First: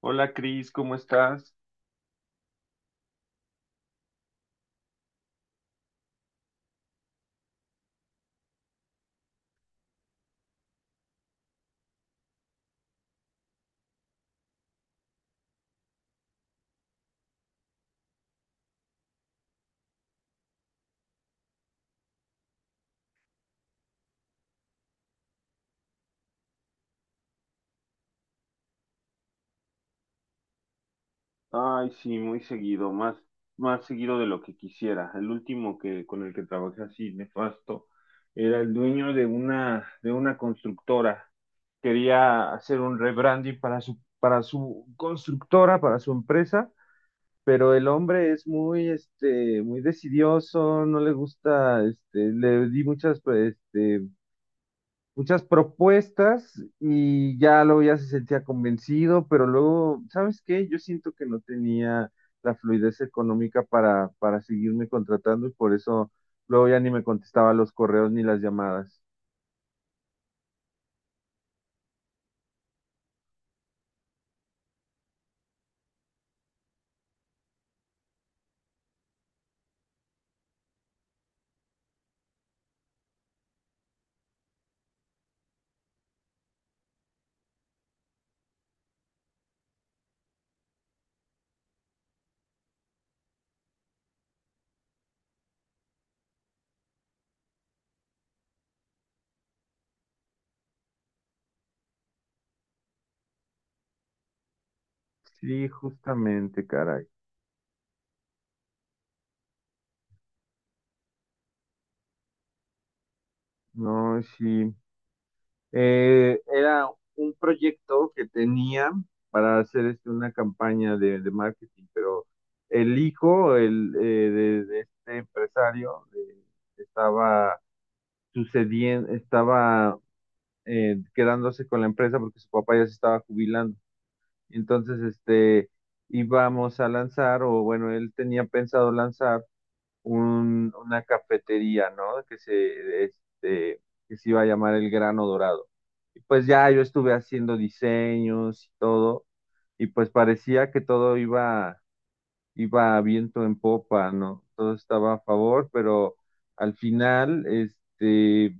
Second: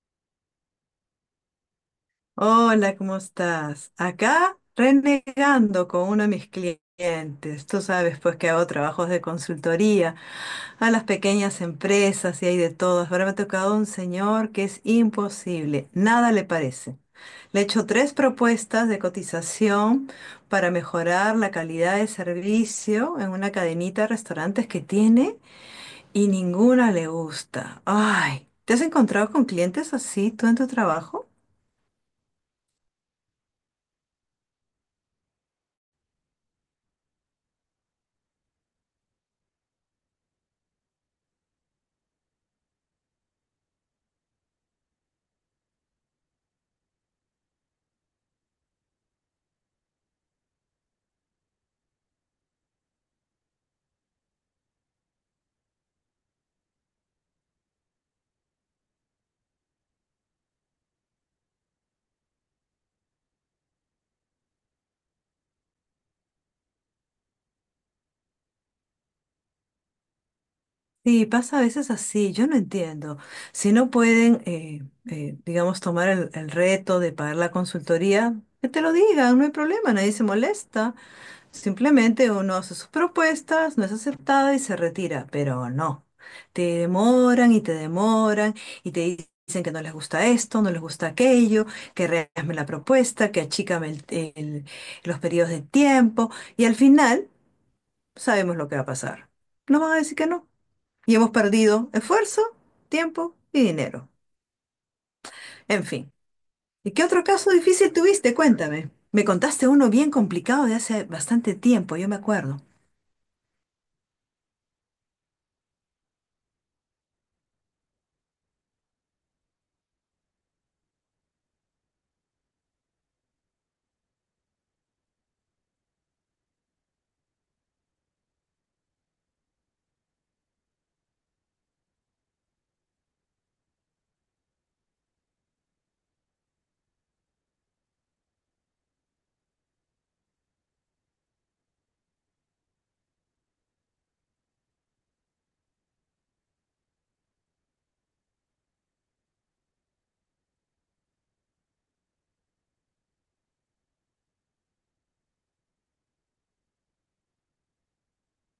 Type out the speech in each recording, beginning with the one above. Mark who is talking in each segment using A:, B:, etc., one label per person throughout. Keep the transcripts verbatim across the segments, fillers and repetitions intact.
A: Hola Cris, ¿cómo estás?
B: Hola, ¿cómo estás? Acá renegando con uno de mis clientes. Tú sabes, pues que hago trabajos de consultoría a las pequeñas empresas y hay de todas. Ahora me ha tocado un señor que es imposible, nada le parece. Le he hecho tres propuestas de cotización para mejorar la calidad de servicio en una cadenita de restaurantes que tiene y ninguna le gusta. Ay, ¿te has encontrado con clientes así tú en tu trabajo?
A: Ay, sí, muy seguido, más, más seguido de lo que quisiera. El último que con el que trabajé así nefasto era el dueño de una de una constructora. Quería hacer un rebranding para su para su constructora, para su empresa, pero el hombre es muy este muy decidioso, no le gusta este le di muchas pues, este muchas propuestas y ya luego ya se sentía convencido, pero luego, ¿sabes qué? Yo siento que no tenía la fluidez económica para, para seguirme contratando y por eso luego ya ni me contestaba los correos ni las llamadas.
B: Sí, pasa a veces así, yo no entiendo. Si no pueden, eh, eh, digamos, tomar el, el reto de pagar la consultoría, que te lo digan, no hay problema, nadie se molesta. Simplemente uno hace sus propuestas, no es aceptada y se retira, pero no. Te demoran y te demoran y te dicen que no les gusta esto, no les gusta aquello, que rehazme la propuesta, que achícame el- el- los periodos de tiempo y al final sabemos lo que va a pasar. Nos van a decir que no. Y hemos perdido esfuerzo, tiempo y dinero.
A: Sí,
B: En fin.
A: justamente,
B: ¿Y qué
A: caray.
B: otro caso difícil tuviste? Cuéntame. Me contaste uno bien complicado de hace bastante tiempo, yo me acuerdo.
A: No, sí. Eh, era un proyecto que tenía para hacer este, una campaña de, de marketing, pero el hijo el, eh, de, de este empresario eh, estaba sucediendo, estaba eh, quedándose con la empresa porque su papá ya se estaba jubilando. Entonces, este, íbamos a lanzar, o bueno, él tenía pensado lanzar un, una cafetería, ¿no? Que se, este, que se iba a llamar El Grano Dorado. Y pues ya yo estuve haciendo diseños y todo, y pues parecía que todo iba, iba a viento en popa, ¿no? Todo estaba a favor, pero al final, este,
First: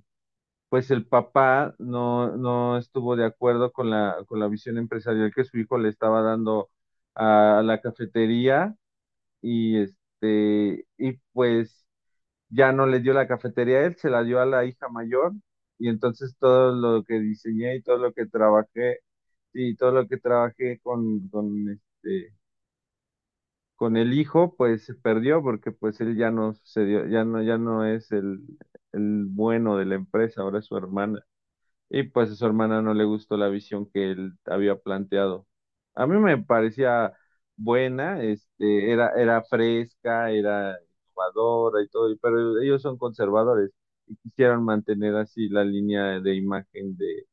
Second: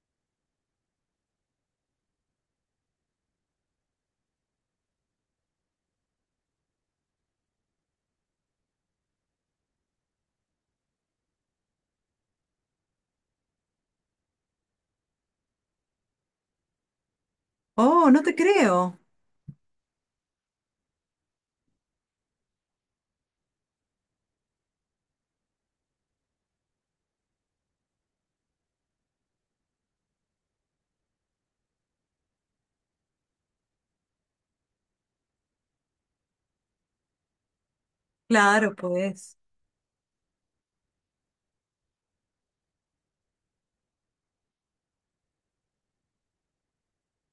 A: pues el papá no, no estuvo de acuerdo con la, con la visión empresarial que su hijo le estaba dando a la cafetería y este, y pues ya no le dio la cafetería a él, se la dio a la hija mayor y entonces todo lo que diseñé y todo
B: Oh,
A: lo
B: no
A: que
B: te
A: trabajé
B: creo.
A: y todo lo que trabajé con, con este, con el hijo, pues se perdió porque pues él ya no sucedió, ya no, ya no es el, el bueno de la empresa, ahora es su hermana. Y pues a su hermana no le gustó la visión que él había planteado. A mí me parecía buena,
B: Claro,
A: este, era,
B: pues.
A: era fresca, era innovadora y todo, pero ellos son conservadores y quisieron mantener así la línea de imagen de,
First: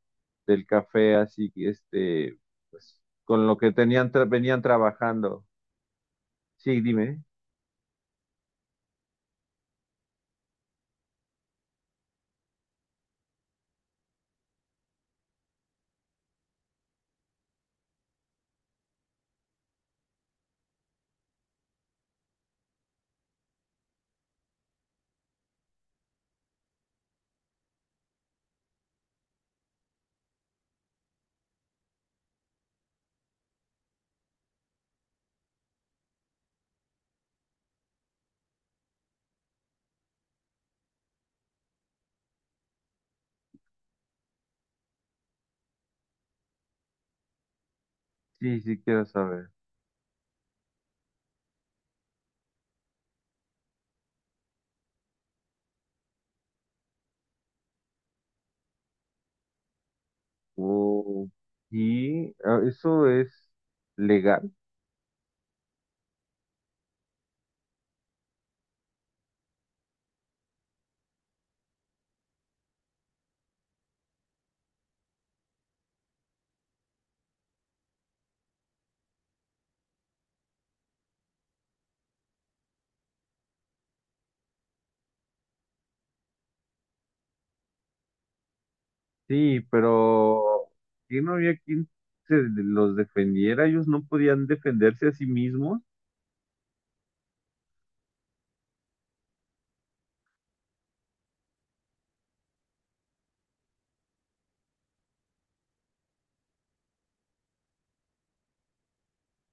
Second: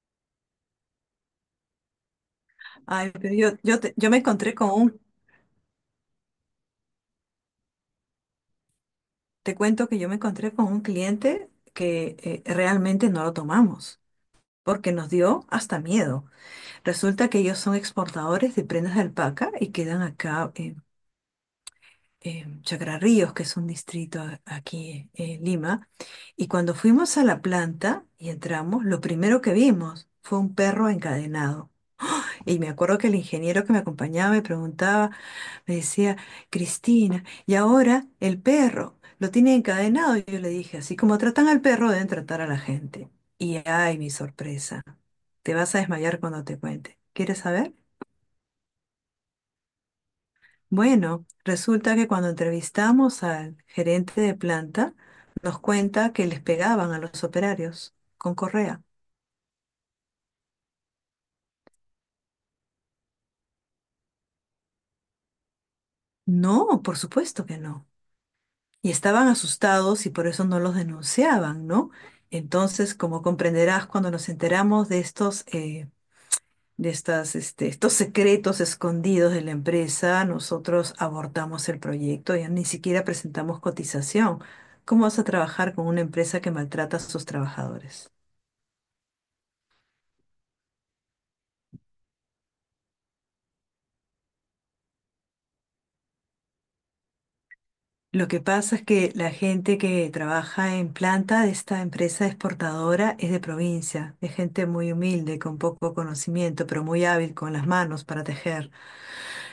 A: del café, así que este, pues,
B: Ay, pero
A: con
B: yo,
A: lo que
B: yo, te- yo
A: tenían,
B: me
A: tra-
B: encontré
A: venían
B: con un,
A: trabajando. Sí, dime.
B: te cuento que yo me encontré con un cliente que eh, realmente no lo tomamos, porque nos dio hasta miedo. Resulta que ellos son exportadores de prendas de alpaca y quedan acá eh, eh, Chacra Ríos, que es un distrito a- aquí en Lima, y cuando fuimos a la planta y entramos, lo primero que vimos fue un perro encadenado. Y me acuerdo que el ingeniero que me acompañaba me preguntaba, me decía: Cristina, y ahora el perro lo tiene encadenado. Y yo le dije, así como tratan al perro, deben tratar a la gente. Y ay, mi sorpresa, te vas a desmayar cuando te cuente. ¿Quieres saber?
A: Sí, sí, quiero saber.
B: Bueno, resulta que cuando entrevistamos al gerente de planta, nos cuenta que les pegaban a los operarios con correa.
A: Oh, y ah, eso es legal.
B: No, por supuesto que no. Y estaban asustados y por eso no los denunciaban, ¿no? Entonces, como comprenderás, cuando nos enteramos de estos, eh, de estas, este, estos secretos escondidos de la empresa, nosotros abortamos el proyecto, ya ni siquiera presentamos cotización. ¿Cómo vas a trabajar con una empresa que maltrata a sus trabajadores?
A: Sí, pero que no había quien se los defendiera, ellos no podían defenderse a sí mismos.
B: Lo que pasa es que la gente que trabaja en planta de esta empresa exportadora es de provincia, es gente muy humilde, con poco conocimiento, pero muy hábil con las manos para tejer,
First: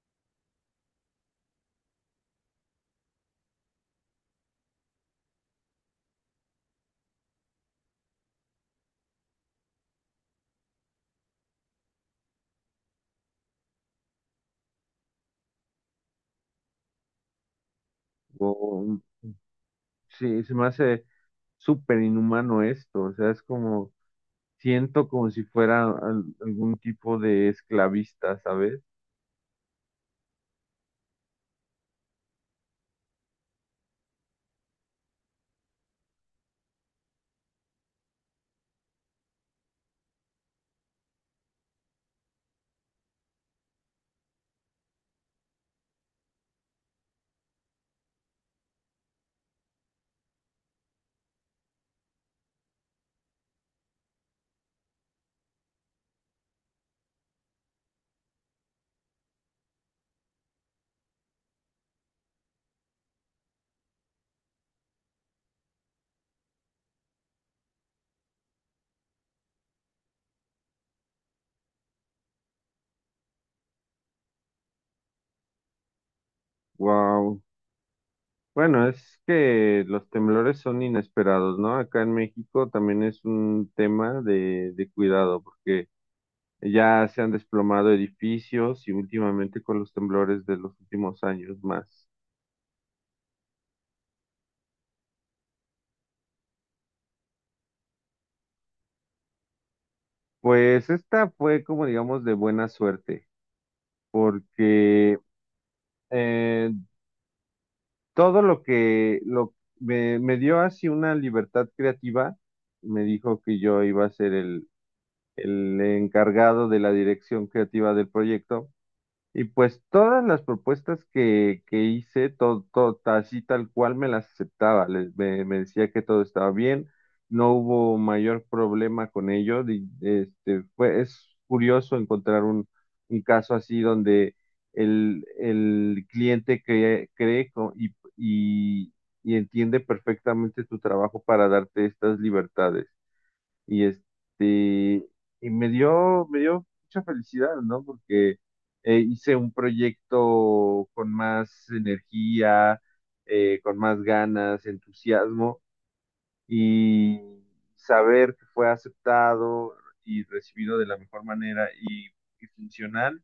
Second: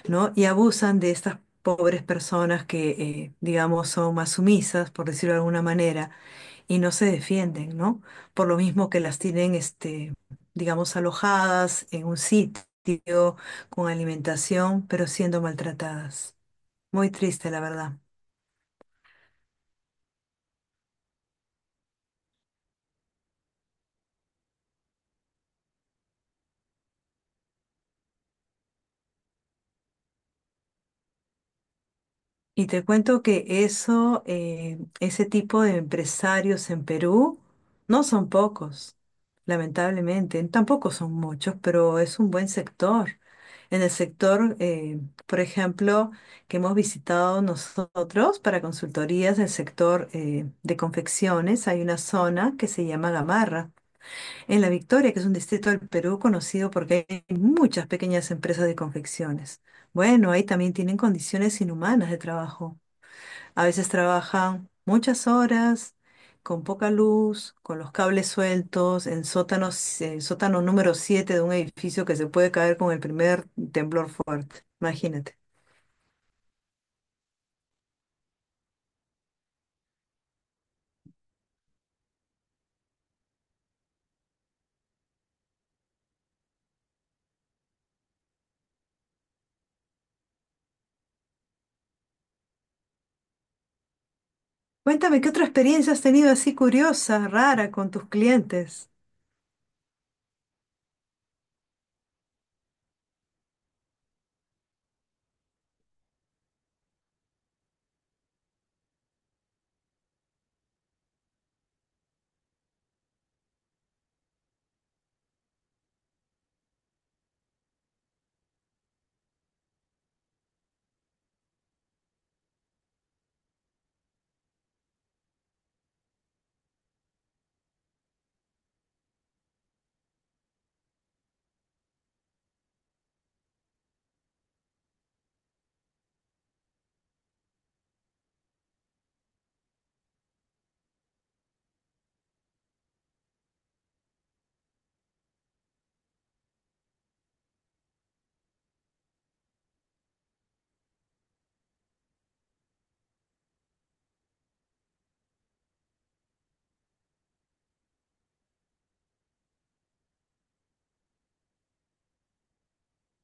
B: ¿no? Y abusan de estas pobres personas que, eh, digamos, son más sumisas, por decirlo de alguna manera, y no se defienden, ¿no? Por lo mismo que las tienen, este, digamos, alojadas en un sitio con alimentación, pero siendo maltratadas. Muy triste, la verdad.
A: O, sí, se me hace súper inhumano esto, o sea, es como, siento como si fuera al- algún tipo de esclavista, ¿sabes?
B: Y te cuento que eso, eh, ese tipo de empresarios en Perú no son pocos, lamentablemente. Tampoco son muchos, pero es un buen sector. En el sector, eh, por ejemplo, que hemos visitado nosotros para consultorías del sector eh, de confecciones, hay una zona que se llama Gamarra, en La Victoria, que es un distrito del Perú conocido porque hay muchas pequeñas empresas de confecciones. Bueno, ahí también tienen condiciones inhumanas de trabajo. A veces trabajan muchas horas, con poca luz, con los cables sueltos, en sótanos, en sótano número siete de un edificio que se puede caer con el primer temblor fuerte. Imagínate.
A: Wow. Bueno, es que los temblores son inesperados, ¿no? Acá en México también es un tema de, de cuidado, porque ya se han desplomado edificios y últimamente con los temblores de los últimos años más.
B: Cuéntame, ¿qué otra experiencia has tenido así curiosa, rara con tus clientes?
A: Pues esta fue como digamos de buena suerte, porque eh, todo lo que lo, me, me dio así una libertad creativa, me dijo que yo iba a ser el, el encargado de la dirección creativa del proyecto. Y pues todas las propuestas que, que hice, todo, todo, así tal cual me las aceptaba. Les- me, me decía que todo estaba bien, no hubo mayor problema con ello. Di- Este, fue, es curioso encontrar un, un caso así donde el, el cliente cree, cree co- y, y y entiende perfectamente tu trabajo para darte estas libertades. Y este, y me dio, me dio mucha felicidad, ¿no? Porque eh, hice un proyecto con más energía, eh, con más ganas, entusiasmo, y saber que fue aceptado y recibido de la mejor manera y, y funcional,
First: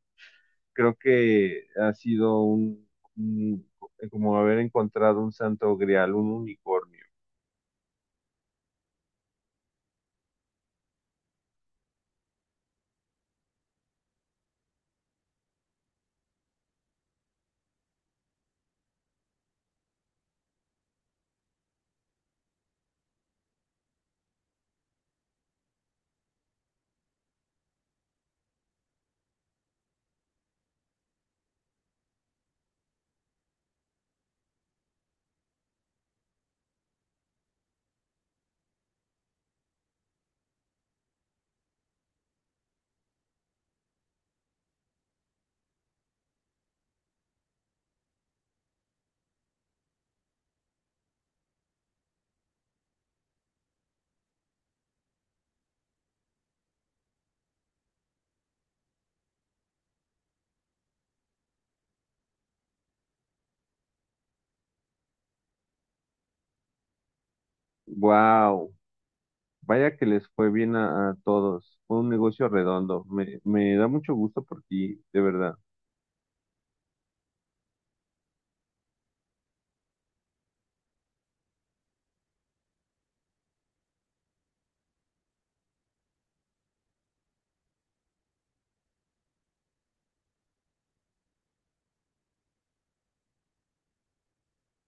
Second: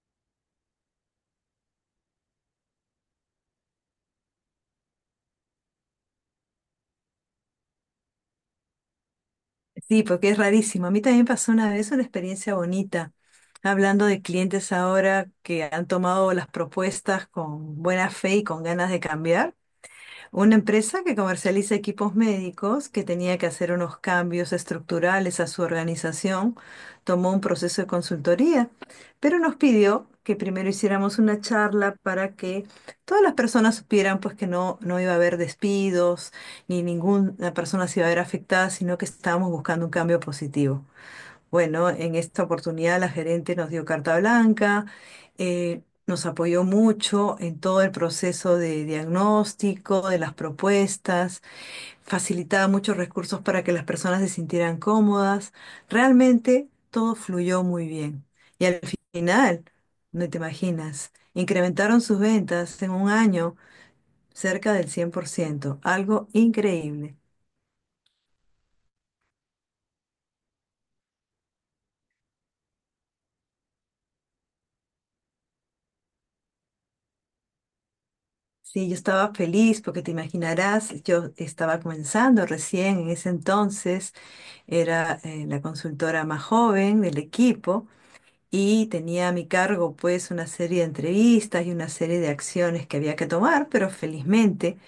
A: creo que ha sido un, un- como haber encontrado un santo grial, un unicornio.
B: Sí, porque es rarísimo. A mí también pasó una vez una experiencia bonita. Hablando de clientes ahora que han tomado las propuestas con buena fe y con ganas de cambiar. Una empresa que comercializa equipos médicos, que tenía que hacer unos cambios estructurales a su organización, tomó un proceso de consultoría, pero nos pidió que primero hiciéramos una charla para que todas las personas supieran pues que no, no iba a haber despidos, ni ninguna persona se iba a ver afectada, sino que estábamos buscando un cambio positivo. Bueno, en esta oportunidad la gerente nos dio carta blanca, eh, nos apoyó mucho en todo el proceso de diagnóstico, de las propuestas, facilitaba muchos recursos para que las personas se sintieran cómodas. Realmente todo fluyó muy bien. Y al final, no te imaginas, incrementaron sus ventas en un año cerca del cien por ciento, algo increíble.
A: Wow, vaya que les fue bien a, a todos. Fue un negocio redondo. Me, me da mucho gusto por ti, de verdad.
B: Sí, yo estaba feliz porque te imaginarás, yo estaba comenzando recién en ese entonces, era eh, la consultora más joven del equipo y tenía a mi cargo pues una serie de entrevistas y una serie de acciones que había que tomar, pero felizmente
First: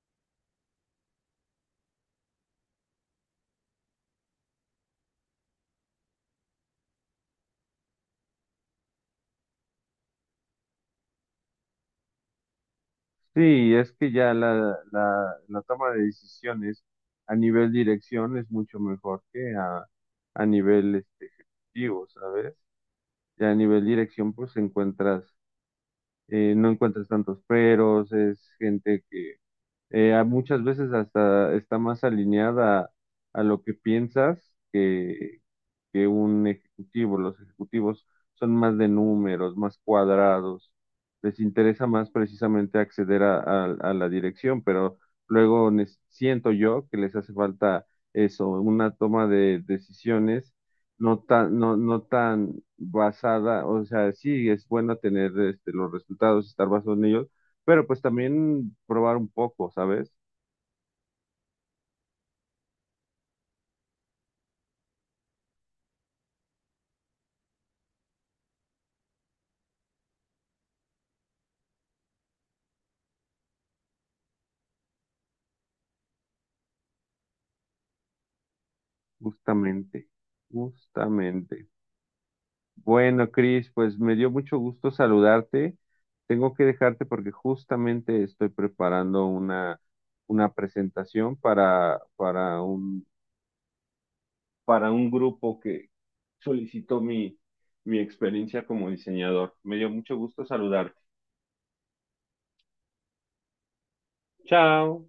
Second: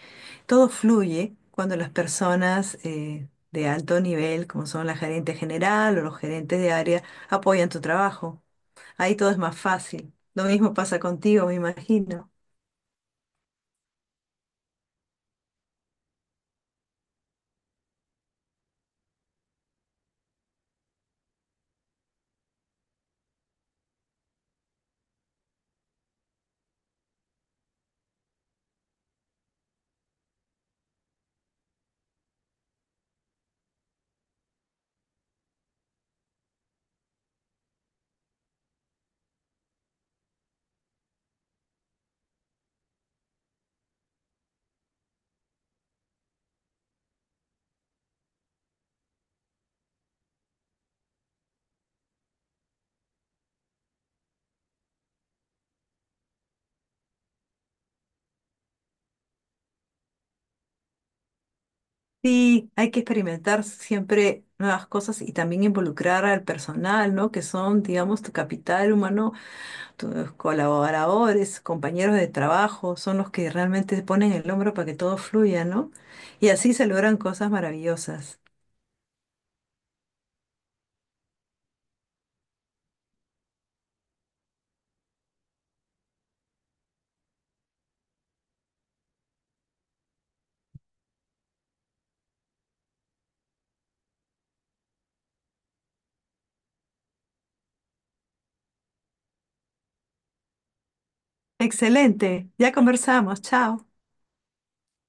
B: todo fluye cuando las personas eh, de alto nivel, como son la gerente general o los gerentes de área, apoyan tu trabajo. Ahí todo es más fácil. Lo mismo pasa contigo, me imagino.
A: Sí, es que ya la, la, la toma de decisiones a nivel dirección es mucho mejor que a, a nivel este, ejecutivo, ¿sabes? Ya a nivel dirección, pues encuentras, eh, no encuentras tantos peros, es gente que eh, a- muchas veces hasta está más alineada a, lo que piensas que un ejecutivo. Los ejecutivos son más de números, más cuadrados. Les interesa más precisamente acceder a, a- a la dirección, pero luego nes- siento yo que les hace falta eso, una toma de decisiones no tan, no, no tan basada, o sea, sí es bueno tener este, los resultados, estar basado en ellos, pero pues también probar un poco, ¿sabes?
B: Sí, hay que experimentar siempre nuevas cosas y también involucrar al personal, ¿no? Que son, digamos, tu capital humano, tus colaboradores, compañeros de trabajo, son los que realmente se ponen el hombro para que todo fluya, ¿no? Y así se logran cosas maravillosas.
A: Justamente, justamente. Bueno, Cris, pues me dio mucho gusto saludarte. Tengo que dejarte porque justamente estoy preparando una, una presentación para, para un, para un grupo que solicitó mi, mi experiencia como diseñador. Me dio mucho gusto saludarte.
B: Excelente, ya conversamos, chao.
A: Chao.